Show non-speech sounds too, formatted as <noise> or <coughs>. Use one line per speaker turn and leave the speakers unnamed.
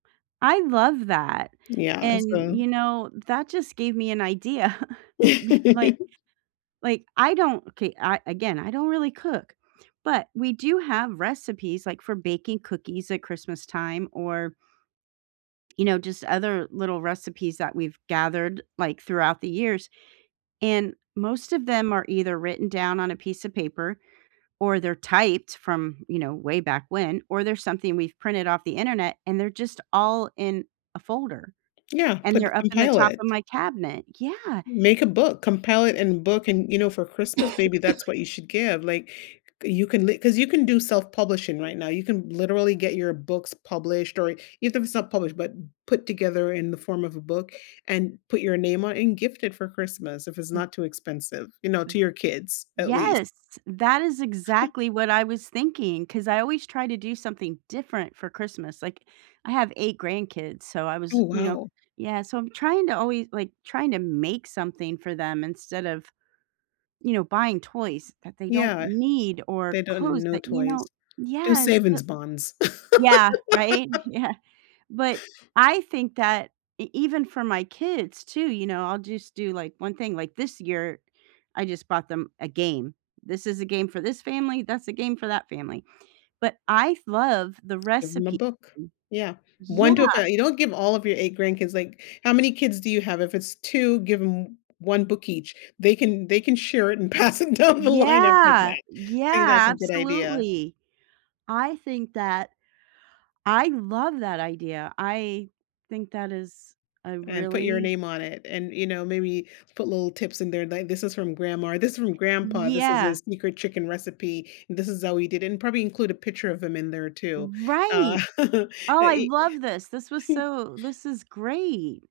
I love that,
Yeah,
and
so
you know, that just gave me an idea, <chuckles> like
<laughs>
like, I don't, okay I again, I don't really cook, but we do have recipes, like, for baking cookies at Christmas time, or you know, just other little recipes that we've gathered, like, throughout the years, and most of them are either written down on a piece of paper, or they're typed from, you know way back when, or they're something we've printed off the internet, and they're just all in a folder,
Yeah.
and
Put
they're up in the
compile
top of
it.
my cabinet, yeah
Make a book, compile it and book, and, you know, for Christmas, maybe that's
<coughs>
what you should give, like, you can li 'cause you can do self-publishing right now, you can literally get your books published or even if it's not published, but put together in the form of a book and put your name on and gift it for Christmas if it's
M
not too expensive, you know,
M
to your kids at least.
Yes! That is
<chuckles>
exactly what I was thinking, 'cause I always try to do something different for Christmas, like, I have 8 grandkids, so I was,
Oh,
you know
wow.
yeah, so I'm trying to alway like, trying to make something for them instead of, you know, buying toys that they don't
Yeah.
need, or
They don't
clothes
no
that, you
toys.
know
Do
Yes, the
savings bonds.
Yeah. Right,
<laughs>
yeah But I think that e even for my kids too, you know, I'll just do, like, 1 thing, like, this year, I just bought them a game, "This is a game for this family, that's a game for that family." But I've love the
Give 'em a
recipe
book.
<unintelligible>
Yeah,
Yeah.
1 to a fa you don't give all of your 8 grandkids, like how many kids do you have? If it's 2, give 'em 1 book each. They can they can share it and pass it down the line after
Yeah,
that. I think
yeah,
that's a good idea.
absolutely. I think that I love that idea, I think that is a
And put your
really
name on it and, you know, maybe put little tips in there, like, "This is from grandma, this is from grandpa. This is a
Yeah.
sneaker chicken recipe, and this is how we did it." And probably include a picture of him in there too, uh,
Right.
<chuckles> uh,
Oh, I
e
love this, this was
<chuckles>
so this is great.